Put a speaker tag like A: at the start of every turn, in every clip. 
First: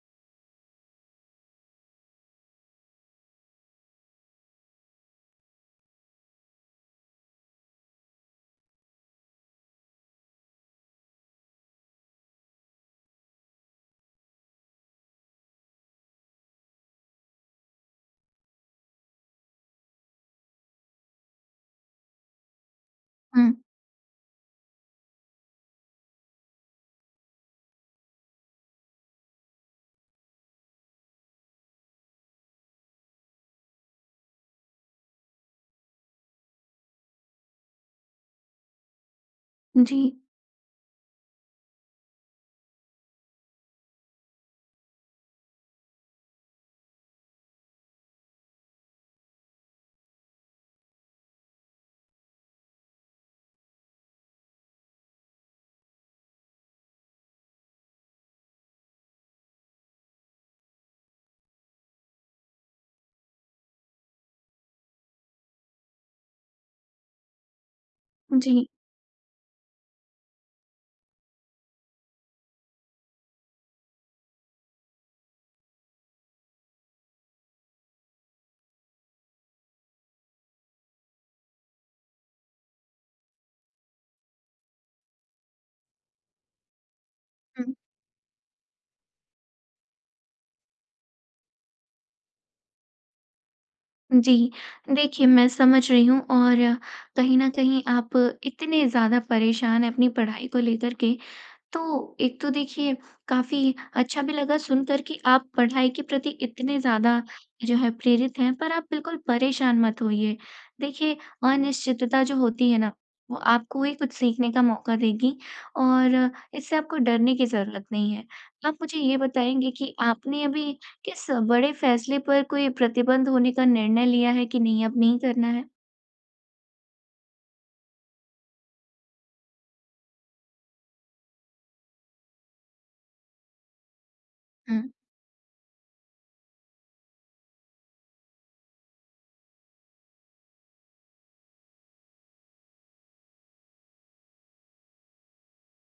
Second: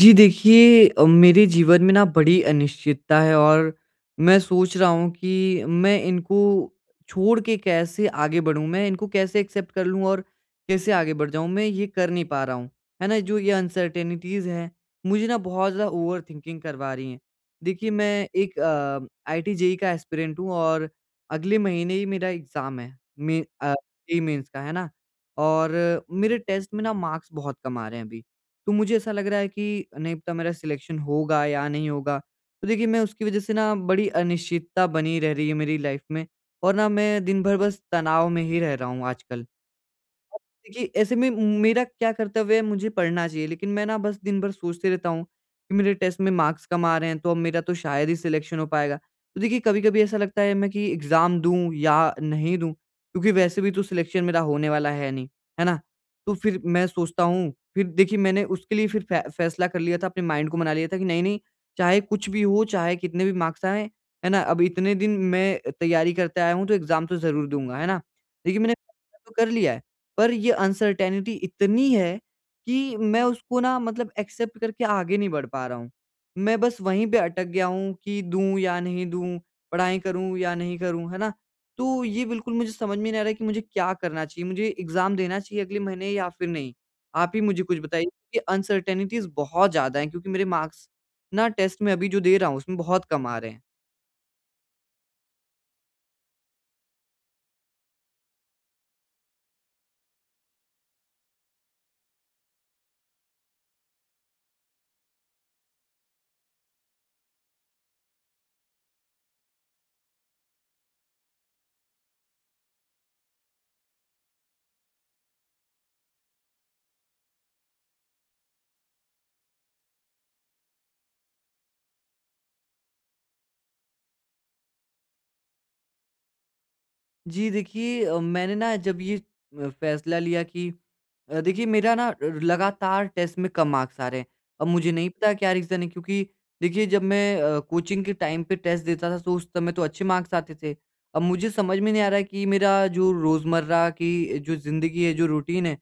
A: जी देखिए, मेरे जीवन में ना बड़ी अनिश्चितता है और मैं सोच रहा हूँ कि मैं इनको छोड़ के कैसे आगे बढ़ूँ, मैं इनको कैसे एक्सेप्ट कर लूँ और कैसे आगे बढ़ जाऊँ। मैं ये कर नहीं पा रहा हूँ, है ना? जो ये अनसर्टेनिटीज़ हैं, मुझे ना बहुत ज़्यादा ओवरथिंकिंग करवा रही हैं। देखिए, मैं एक आईटी जेईई का एस्पिरेंट हूँ और अगले महीने ही मेरा एग्ज़ाम है,
B: हुँ।
A: जेईई मेंस का, है ना? और मेरे टेस्ट में ना मार्क्स बहुत कम आ रहे हैं अभी। तो मुझे ऐसा लग रहा है कि नहीं पता मेरा सिलेक्शन होगा या नहीं होगा। तो देखिए, मैं उसकी वज़ह से ना बड़ी अनिश्चितता बनी रह रही है मेरी लाइफ़ में और ना मैं दिन भर बस तनाव में ही रह रहा हूँ आजकल।
B: जी।
A: देखिए, ऐसे में मेरा क्या कर्तव्य है? मुझे पढ़ना चाहिए, लेकिन मैं ना बस दिन भर सोचते रहता हूँ कि मेरे टेस्ट में मार्क्स कम आ रहे हैं तो अब मेरा तो शायद ही सिलेक्शन हो पाएगा। तो देखिए, कभी-कभी ऐसा लगता है मैं कि एग्ज़ाम दूँ या नहीं दूँ, क्योंकि वैसे भी तो सिलेक्शन मेरा होने वाला है नहीं, है ना? तो फिर मैं सोचता हूँ, फिर देखिए मैंने उसके लिए फिर फै फैसला कर लिया था, अपने माइंड को मना लिया था कि नहीं-नहीं, चाहे कुछ भी हो, चाहे कितने भी मार्क्स आएँ, है ना? अब इतने दिन मैं तैयारी करते आया हूँ तो एग्ज़ाम तो ज़रूर दूँगा, है ना?
B: जी।
A: देखिए, मैंने फैसला तो कर लिया है। पर ये अनसर्टेनिटी इतनी है कि मैं उसको ना मतलब एक्सेप्ट करके आगे नहीं बढ़ पा रहा हूँ। मैं बस वहीं पे अटक गया हूँ कि दूँ या नहीं दूँ, पढ़ाई करूँ या नहीं करूँ, है ना? तो ये बिल्कुल मुझे समझ में नहीं आ रहा है कि मुझे क्या करना चाहिए? मुझे एग्ज़ाम देना चाहिए अगले महीने या फिर नहीं? आप ही मुझे
B: हुँ।
A: कुछ बताइए कि अनसर्टेनिटीज़ बहुत ज़्यादा हैं, क्योंकि मेरे मार्क्स ना टेस्ट में अभी जो दे रहा हूँ उसमें बहुत कम आ रहे हैं।
B: जी। देखिए, मैं समझ रही हूँ और कहीं न कहीं आप इतने ज़्यादा परेशान हैं अपनी पढ़ाई को लेकर के, तो एक तो देखिए काफ़ी अच्छा भी लगा सुनकर कि आप पढ़ाई के प्रति इतने ज़्यादा जो है प्रेरित हैं, पर आप बिल्कुल परेशान मत होइए। देखिए, अनिश्चितता जो होती है ना, वो आपको ही कुछ सीखने का मौका देगी और इससे आपको डरने की ज़रूरत नहीं है। आप मुझे ये बताएँगे कि आपने अभी किस बड़े फैसले पर कोई प्रतिबंध होने का निर्णय लिया है कि नहीं अब नहीं करना है?
A: जी देखिए, मैंने ना जब ये फैसला लिया कि देखिए मेरा ना र लगातार टेस्ट में कम मार्क्स आ रहे हैं। अब
B: हुँ।
A: मुझे नहीं पता क्या रीज़न है, क्योंकि देखिए जब मैं कोचिंग के टाइम पे टेस्ट देता था तो उस समय तो अच्छे मार्क्स आते थे। अब मुझे समझ में नहीं आ रहा है कि मेरा जो रोज़मर्रा की जो ज़िंदगी है, जो रूटीन है,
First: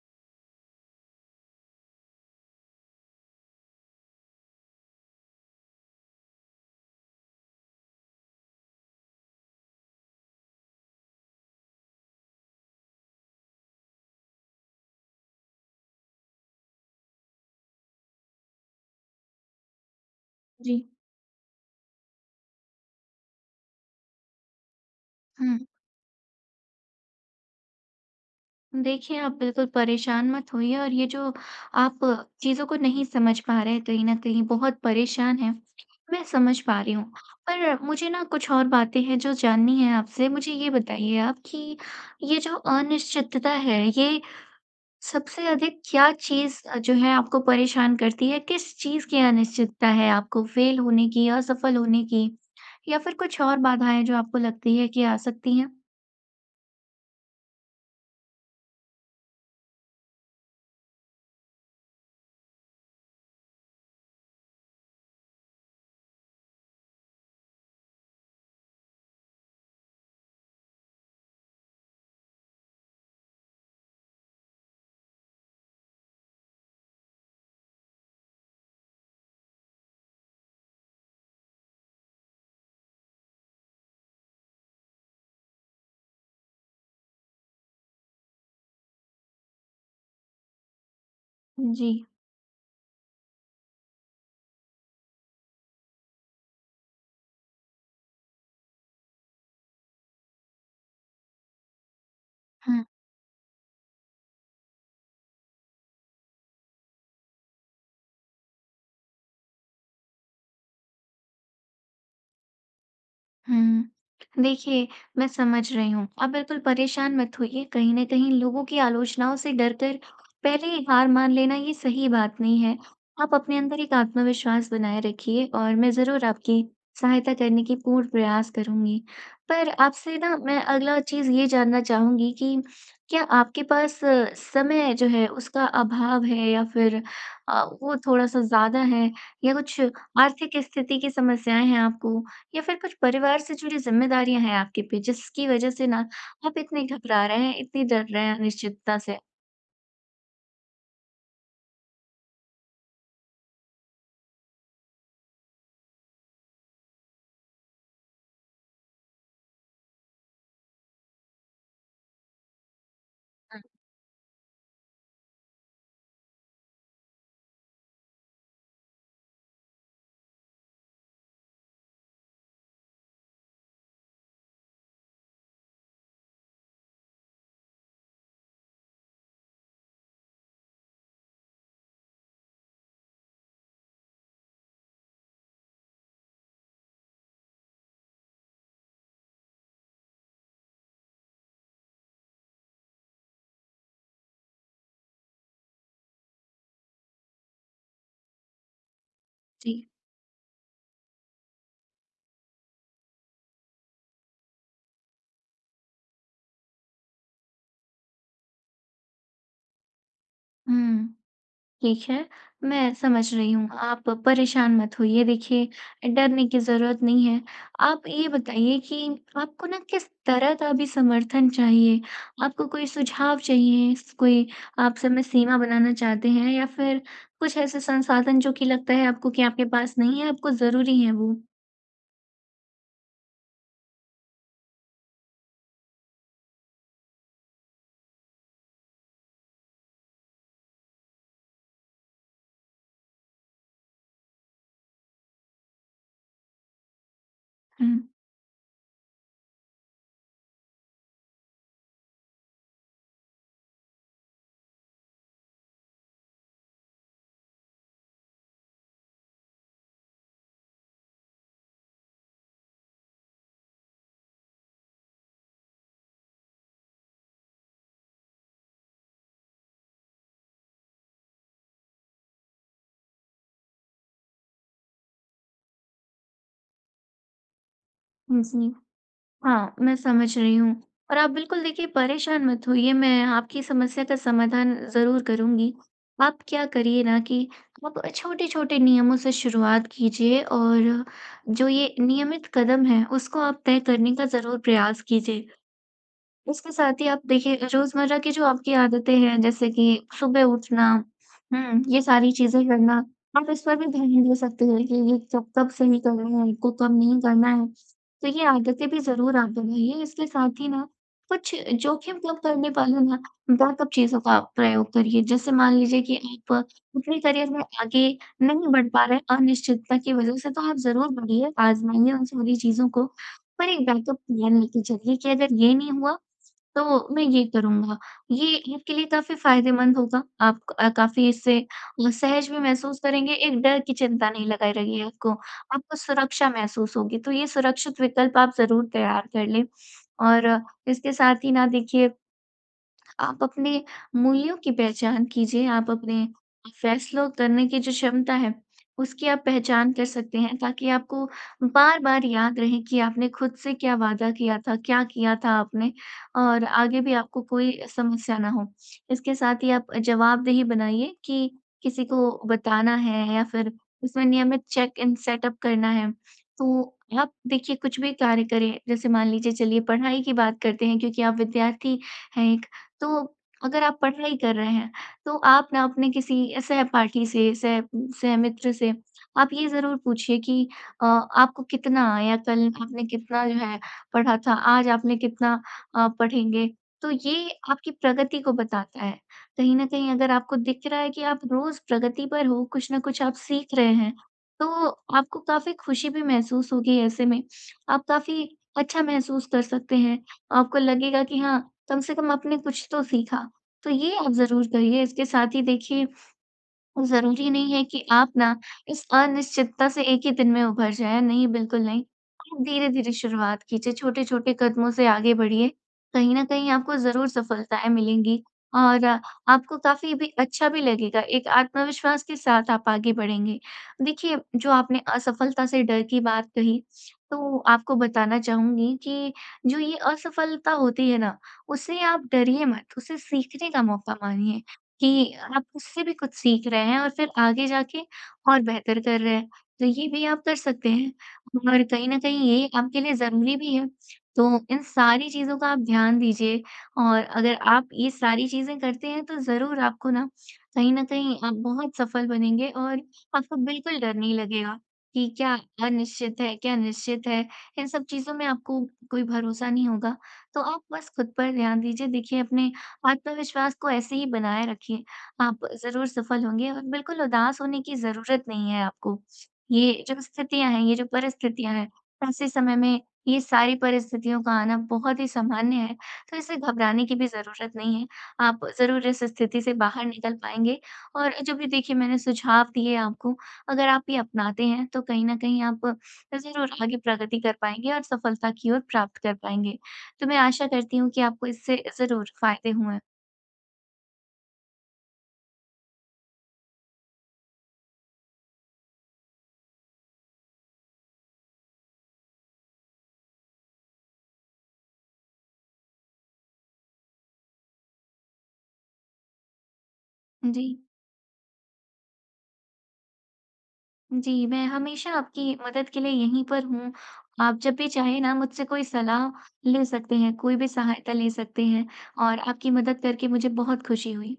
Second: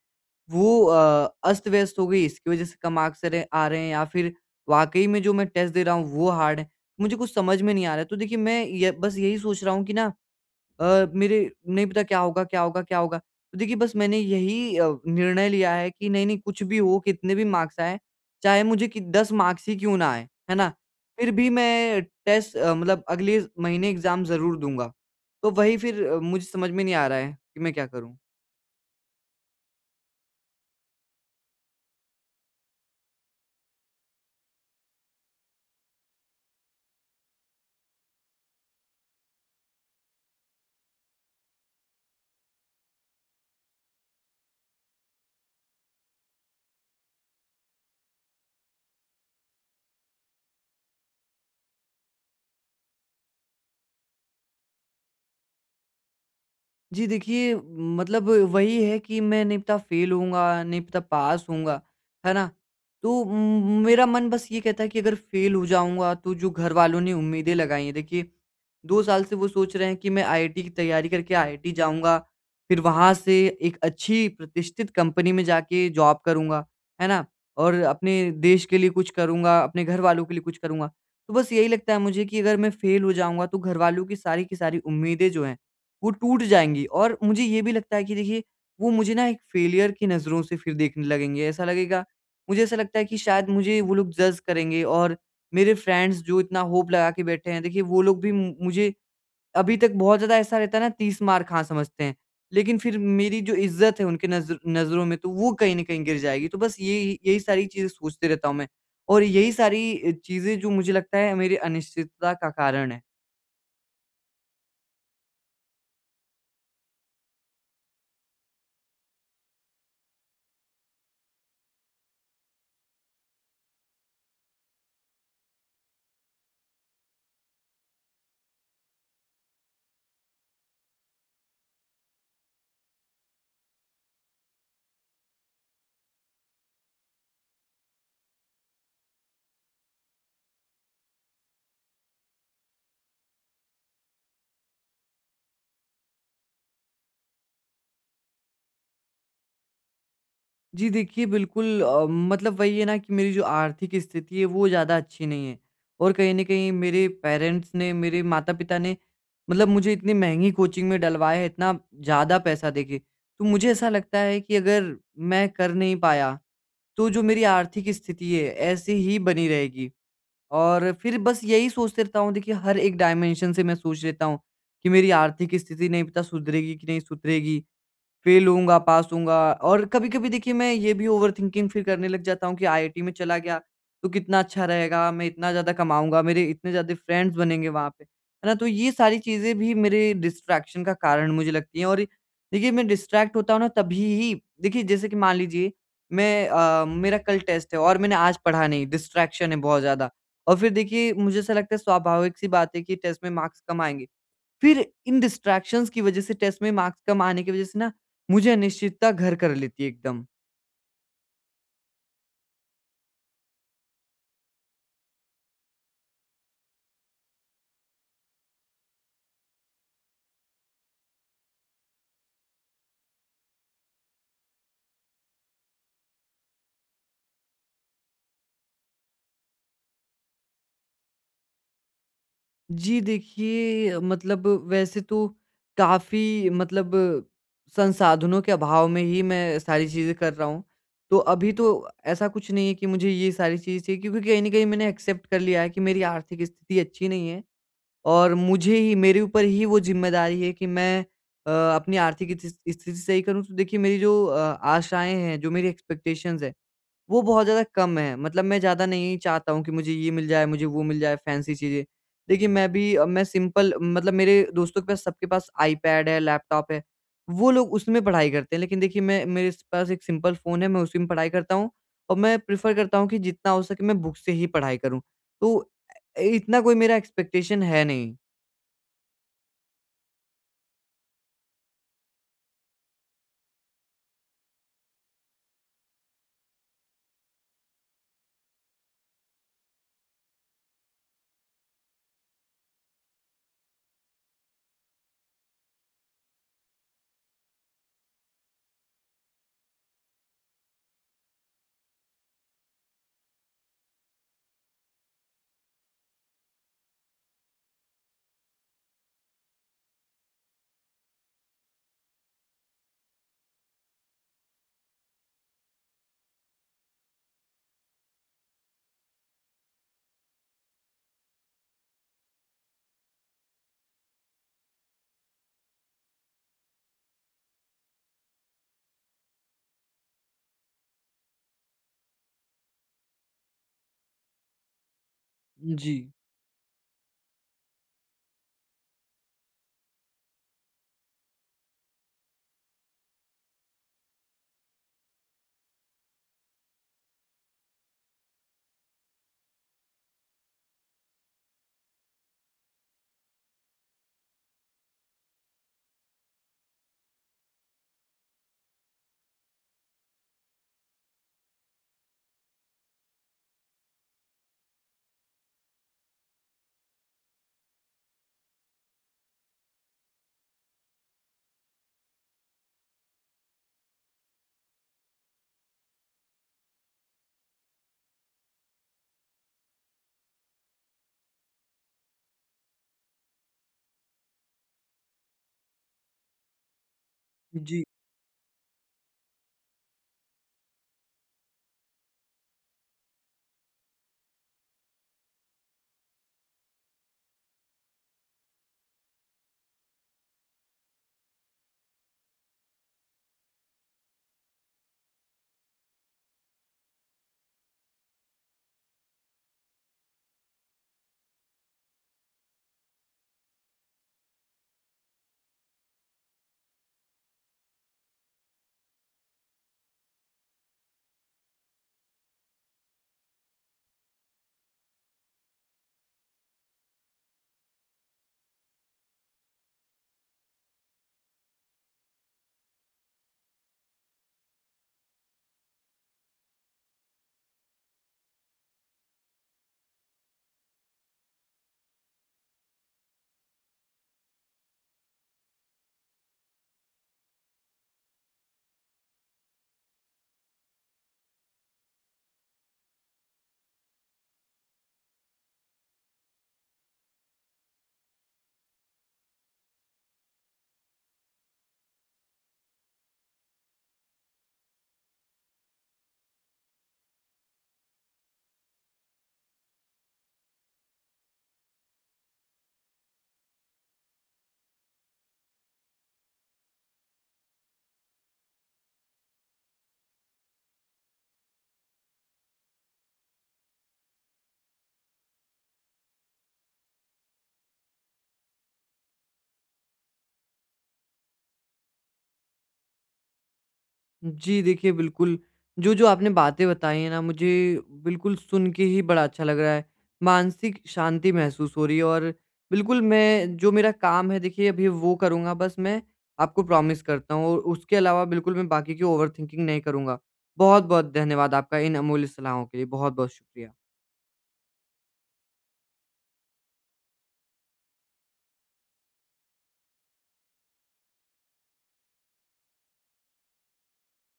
A: वो अस्त-व्यस्त हो गई इसकी वज़ह से कम मार्क्स आ रहे हैं या फिर वाक़ई में जो मैं टेस्ट दे रहा हूँ वो हार्ड है। मुझे कुछ समझ में नहीं आ रहा है। तो देखिए, मैं ये बस यही सोच रहा हूँ कि ना मेरे नहीं पता क्या होगा, क्या होगा, क्या होगा? तो देखिए, बस मैंने यही निर्णय लिया है कि नहीं-नहीं, कुछ भी हो, कितने भी मार्क्स आएँ, चाहे मुझे कि 10 मार्क्स ही क्यों ना आएँ, है ना?
B: जी।
A: फिर भी मैं टेस्ट मतलब अगले महीने एग्ज़ाम ज़रूर दूँगा। तो
B: हुँ।
A: वही फिर मुझे समझ में नहीं आ रहा है कि मैं क्या करूँ?
B: देखिए, आप बिल्कुल परेशान मत होइए और ये जो आप चीज़ों को नहीं समझ पा रहे हैं कहीं न कहीं बहुत परेशान हैं, मैं समझ पा रही हूँ। पर मुझे ना कुछ और बातें हैं जो जाननी है आपसे। मुझे ये बताइए आप कि ये जो अनिश्चितता है, ये सबसे अधिक क्या चीज़ जो है आपको परेशान करती है? किस चीज़ की अनिश्चितता है आपको? फ़ेल होने की, असफल होने की या फिर कुछ और बाधाएँ जो आपको लगती है कि आ सकती हैं?
A: जी देखिए, मतलब वही है कि मैं नहीं पता फ़ेल होऊँगा, नहीं पता पास होऊँगा, है ना? तो मेरा मन बस ये कहता है कि अगर फ़ेल हो जाऊँगा तो जो घरवालों ने उम्मीदें लगाई हैं देखिए, 2 साल से वो सोच रहे हैं कि मैं आईआईटी की तैयारी करके आईआईटी जाऊँगा, फिर वहाँ से एक अच्छी प्रतिष्ठित कंपनी में जाके जॉब करूँगा, है ना? और अपने देश के लिए कुछ करूँगा, अपने घरवालों के लिए कुछ करूँगा। तो बस यही लगता है मुझे कि अगर मैं फ़ेल हो जाऊँगा तो घरवालों की सारी उम्मीदें जो हैं वो टूट जाएँगी। और मुझे ये भी लगता है कि देखिए, वो मुझे ना एक फ़ेलियर की नज़रों से फिर देखने लगेंगे, ऐसा
B: जी।
A: लगेगा मुझे। ऐसा लगता है कि शायद मुझे वो लोग जज़ करेंगे और मेरे फ्रेंड्स जो इतना होप लगा के बैठे हैं, देखिए वो लोग भी मु मुझे अभी तक बहुत ज़्यादा ऐसा रहता है ना 30 मार खा समझते हैं। लेकिन
B: हाँ।
A: फिर मेरी जो इज़्ज़त है उनके नज़रों में तो वो कहीं न कहीं गिर जाएगी। तो बस यही यही सारी चीज़ें सोचते रहता हूँ मैं और यही सारी चीज़ें जो मुझे लगता है मेरी अनिश्चितता का कारण है।
B: हुँ। देखिए, मैं समझ रही हूँ। आप बिल्कुल परेशान मत होइए, कहीं न कहीं लोगों की आलोचनाओं से डरकर पहले ही हार मान लेना ये सही बात नहीं है। आप अपने अंदर एक आत्मविश्वास बनाए रखिए और मैं ज़रूर आपकी सहायता करने की पूर्ण प्रयास करूँगी। पर आपसे ना मैं अगला चीज़ ये जानना चाहूँगी कि क्या आपके पास समय जो है उसका अभाव है या फिर वो थोड़ा-सा ज़्यादा है या कुछ आर्थिक स्थिति की समस्याएँ हैं आपको? या फिर कुछ परिवार से जुड़ी ज़िम्मेदारियाँ हैं आपके पे, जिसकी वज़ह से ना आप इतने घबरा रहे हैं, इतनी डर रहे हैं अनिश्चितता से?
A: जी देखिए, बिल्कुल मतलब वही है ना कि मेरी जो आर्थिक स्थिति है वो ज़्यादा अच्छी नहीं है और कहीं न कहीं मेरे पेरेंट्स ने, मेरे माता-पिता ने मतलब मुझे इतनी महँगी कोचिंग में डलवाया है, इतना ज़्यादा पैसा देके। तो मुझे ऐसा लगता है कि अगर मैं कर नहीं पाया, तो जो मेरी आर्थिक स्थिति है ऐसे ही बनी रहेगी और फिर बस यही सोचते रहता हूँ। देखिए, हर एक डायमेंशन से मैं सोच लेता हूँ कि मेरी आर्थिक स्थिति नहीं पता सुधरेगी कि नहीं सुधरेगी, फेल होऊँगा, पास होऊँगा, और कभी-कभी देखिए मैं ये भी ओवरथिंकिंग फिर करने लग जाता हूँ कि आईआईटी में चला गया, तो कितना अच्छा रहेगा, मैं इतना ज़्यादा कमाऊँगा, मेरे इतने ज़्यादा फ्रेंड्स बनेंगे वहाँ पे, है ना? तो ये सारी चीज़ें भी मेरे डिस्ट्रैक्शन का कारण मुझे लगती हैं और देखिए, मैं डिस्ट्रैक्ट होता हूँ ना तभी ही, देखिए जैसे कि मान लीजिए मैं मेरा कल टेस्ट है और मैंने आज पढ़ा नहीं, डिस्ट्रैक्शन है
B: जी।
A: बहुत ज़्यादा। और फिर देखिए मुझे ऐसा लगता है स्वाभाविक-सी बात है कि टेस्ट में मार्क्स कम आएँगे। फिर इन डिस्ट्रैक्शंस की वज़ह से टेस्ट में मार्क्स कम आने की वज़ह से ना मुझे अनिश्चितता घर कर लेती है एकदम।
B: हुँ, ठीक है, मैं समझ रही हूँ, आप परेशान मत होइए, देखिए डरने की ज़रूरत नहीं है। आप ये बताइए कि आपको ना किस तरह का भी समर्थन चाहिए? आपको कोई सुझाव चाहिए? स कोई आप समय सीमा बनाना चाहते हैं या फिर कुछ ऐसे संसाधन जो कि लगता है आपको कि आपके पास नहीं है, आपको ज़रूरी है वो?
A: जी देखिए, मतलब वैसे तो काफ़ी मतलब संसाधनों के अभाव में ही मैं सारी चीज़ें कर रहा हूँ। तो अभी तो ऐसा कुछ नहीं है कि मुझे ये सारी चीज़ें चाहिए, क्योंकि कहीं न कहीं मैंने एक्सेप्ट कर लिया है कि मेरी आर्थिक स्थिति अच्छी नहीं है
B: हुँ।
A: और मुझे ही मेरे ऊपर ही वो ज़िम्मेदारी है कि मैं अपनी आर्थिक इति स्थिति सही करूँ। तो देखिए, मेरी जो आशाएँ हैं, जो मेरी एक्सपेक्टेशंस हैं वो बहुत ज़्यादा कम है। मतलब मैं ज़्यादा नहीं चाहता हूँ कि मुझे ये मिल जाए, मुझे वो मिल जाए, फैंसी चीज़ें। देखिए, मैं भी मैं सिंपल मतलब मेरे दोस्तों के पास सबके पास आईपैड है, लैपटॉप है। वो लोग उसमें पढ़ाई करते हैं, लेकिन देखिए मैं मेरे स पास एक सिंपल फ़ोन है, मैं उसी में पढ़ाई करता हूँ और मैं प्रेफ़र करता हूँ कि जितना हो सके मैं बुक से ही पढ़ाई करूँ। तो इतना कोई मेरा एक्सपेक्टेशन है नहीं।
B: जी। हाँ, मैं समझ रही हूँ और आप बिल्कुल देखिए परेशान मत होइए, मैं आपकी समस्या का समाधान ज़रूर करूँगी। आप क्या करिए ना कि आप छोटे-छोटे नियमों से शुरुआत कीजिए और जो ये नियमित कदम हैं, उसको आप तय करने का ज़रूर प्रयास कीजिए। उसके साथ ही आप देखिए रोज़मर्रा की जो आपकी आदतें हैं जैसे कि सुबह उठना, हुँ, ये सारी चीज़ें करना, आप इस पर भी ध्यान दे सकते हैं कि ये कब कब सही करना है, आपको कब नहीं करना है। तो ये आदतें भी ज़रूर आप बनाइए। इसके साथ ही ना कुछ जोखिम कम करने वाले ना बैकअप चीज़ों का आप प्रयोग करिए। जैसे मान लीजिए कि आप अपने करियर में आगे नहीं बढ़ पा रहे हैं अनिश्चितता की वज़ह से, तो आप ज़रूर बढ़िए, आज़माइए उन सारी चीज़ों को। पर एक बैकअप प्लान लेके चलिए कि अगर ये नहीं हुआ तो मैं ये करूँगा। ये आपके लिए काफ़ी फ़ायदेमंद होगा। आप काफ़ी इससे सहज भी महसूस करेंगे, एक डर की चिंता नहीं लगाई रहेगी आपको।
A: जी।
B: आपको सुरक्षा महसूस होगी, तो ये सुरक्षित विकल्प आप ज़रूर तैयार कर लें। और इसके साथ ही ना देखिए आप अपने मूल्यों की पहचान कीजिए, आप अपने फैसलों करने की जो क्षमता है, उसकी आप पहचान कर सकते हैं ताकि आपको बार-बार याद रहे कि आपने खुद से क्या वादा किया था, क्या किया था आपने और आगे भी आपको कोई समस्या ना हो। इसके साथ ही आप जवाबदेही बनाइए कि किसी को बताना है या फिर उसमें नियमित चेक इन सेटअप करना है। तो आप देखिए कुछ भी कार्य करें, जैसे मान लीजिए चलिए पढ़ाई की बात करते हैं क्योंकि आप विद्यार्थी हैं, तो अगर आप पढ़ाई कर रहे हैं, तो आप ना अपने किसी सहपाठी से, सह सहमित्र से आप ये ज़रूर पूछिए कि आपको कितना आया? कल आपने कितना जो है पढ़ा था? आज आपने कितना पढ़ेंगे? तो ये
A: जी।
B: आपकी प्रगति को बताता है। कहीं न कहीं अगर आपको दिख रहा है कि आप रोज़ प्रगति पर हो, कुछ न कुछ आप सीख रहे हैं, तो आपको काफ़ी खुशी भी महसूस होगी ऐसे में। आप काफ़ी अच्छा महसूस कर सकते हैं। आपको लगेगा कि हाँ कम से कम आपने कुछ तो सीखा। तो ये आप ज़रूर करिए। इसके साथ ही देखिए ज़रूरी नहीं है कि आप ना इस अनिश्चितता से एक ही दिन में उभर जाएँ, नहीं बिल्कुल नहीं। आप धीरे-धीरे शुरुआत कीजिए, छोटे-छोटे कदमों से आगे बढ़िए। कहीं न कहीं आपको ज़रूर सफलताएँ मिलेंगी और आपको काफ़ी भी अच्छा भी लगेगा, एक आत्मविश्वास के साथ आप आगे बढ़ेंगे। देखिए, जो आपने असफलता से डर की बात कही, तो आपको बताना चाहूँगी कि जो ये असफलता होती है ना, उससे आप डरिए मत, उसे सीखने का मौका मानिए। कि आप उससे भी कुछ सीख रहे हैं और फिर आगे जाके और बेहतर कर रहे हैं। तो ये भी आप कर सकते हैं और कहीं न कहीं ये आपके लिए ज़रूरी भी है। तो इन सारी चीज़ों का आप ध्यान दीजिए और अगर आप ये सारी चीज़ें करते हैं तो ज़रूर आपको ना कहीं न कहीं आप बहुत सफल बनेंगे और आपको बिल्कुल डर नहीं लगेगा कि क्या अनिश्चित है, क्या निश्चित है, इन सब चीज़ों में आपको कोई भरोसा नहीं होगा। तो आप बस खुद पर ध्यान दीजिए। देखिए अपने आत्मविश्वास को ऐसे ही बनाए रखिए, आप ज़रूर सफल होंगे और बिल्कुल उदास होने की ज़रूरत नहीं है आपको। ये जो स्थितियाँ हैं, ये जो परिस्थितियाँ हैं, ऐसे समय में ये सारी परिस्थितियों का आना बहुत ही सामान्य है, तो इससे घबराने की भी ज़रूरत नहीं है। आप ज़रूर इस स्थिति से बाहर निकल पाएँगे और जो भी देखिए मैंने सुझाव दिए आपको, अगर आप ये अपनाते हैं, तो कहीं न कहीं आप ज़रूर आगे प्रगति कर पाएँगे और सफलता की ओर प्राप्त कर पाएँगे। तो मैं आशा करती हूँ कि आपको इससे ज़रूर फ़ायदे हुए।
A: जी, देखिए बिल्कुल, जो-जो आपने बातें बताई हैं ना मुझे बिल्कुल सुन के ही बड़ा अच्छा लग रहा है। मानसिक शांति महसूस हो रही है और बिल्कुल मैं जो मेरा काम है देखिए अभी वो करूँगा, बस मैं आपको प्रॉमिस करता हूँ और उसके अलावा बिल्कुल मैं बाकी की ओवरथिंकिंग नहीं करूँगा।
B: जी।
A: बहुत-बहुत धन्यवाद आपका इन अमूल्य सलाहों के लिए। बहुत-बहुत शुक्रिया।
B: जी, मैं हमेशा आपकी मदद के लिए यहीं पर हूँ। आप जब भी चाहें ना मुझसे कोई सलाह ले सकते हैं, कोई भी सहायता ले सकते हैं और आपकी मदद करके मुझे बहुत खुशी हुई।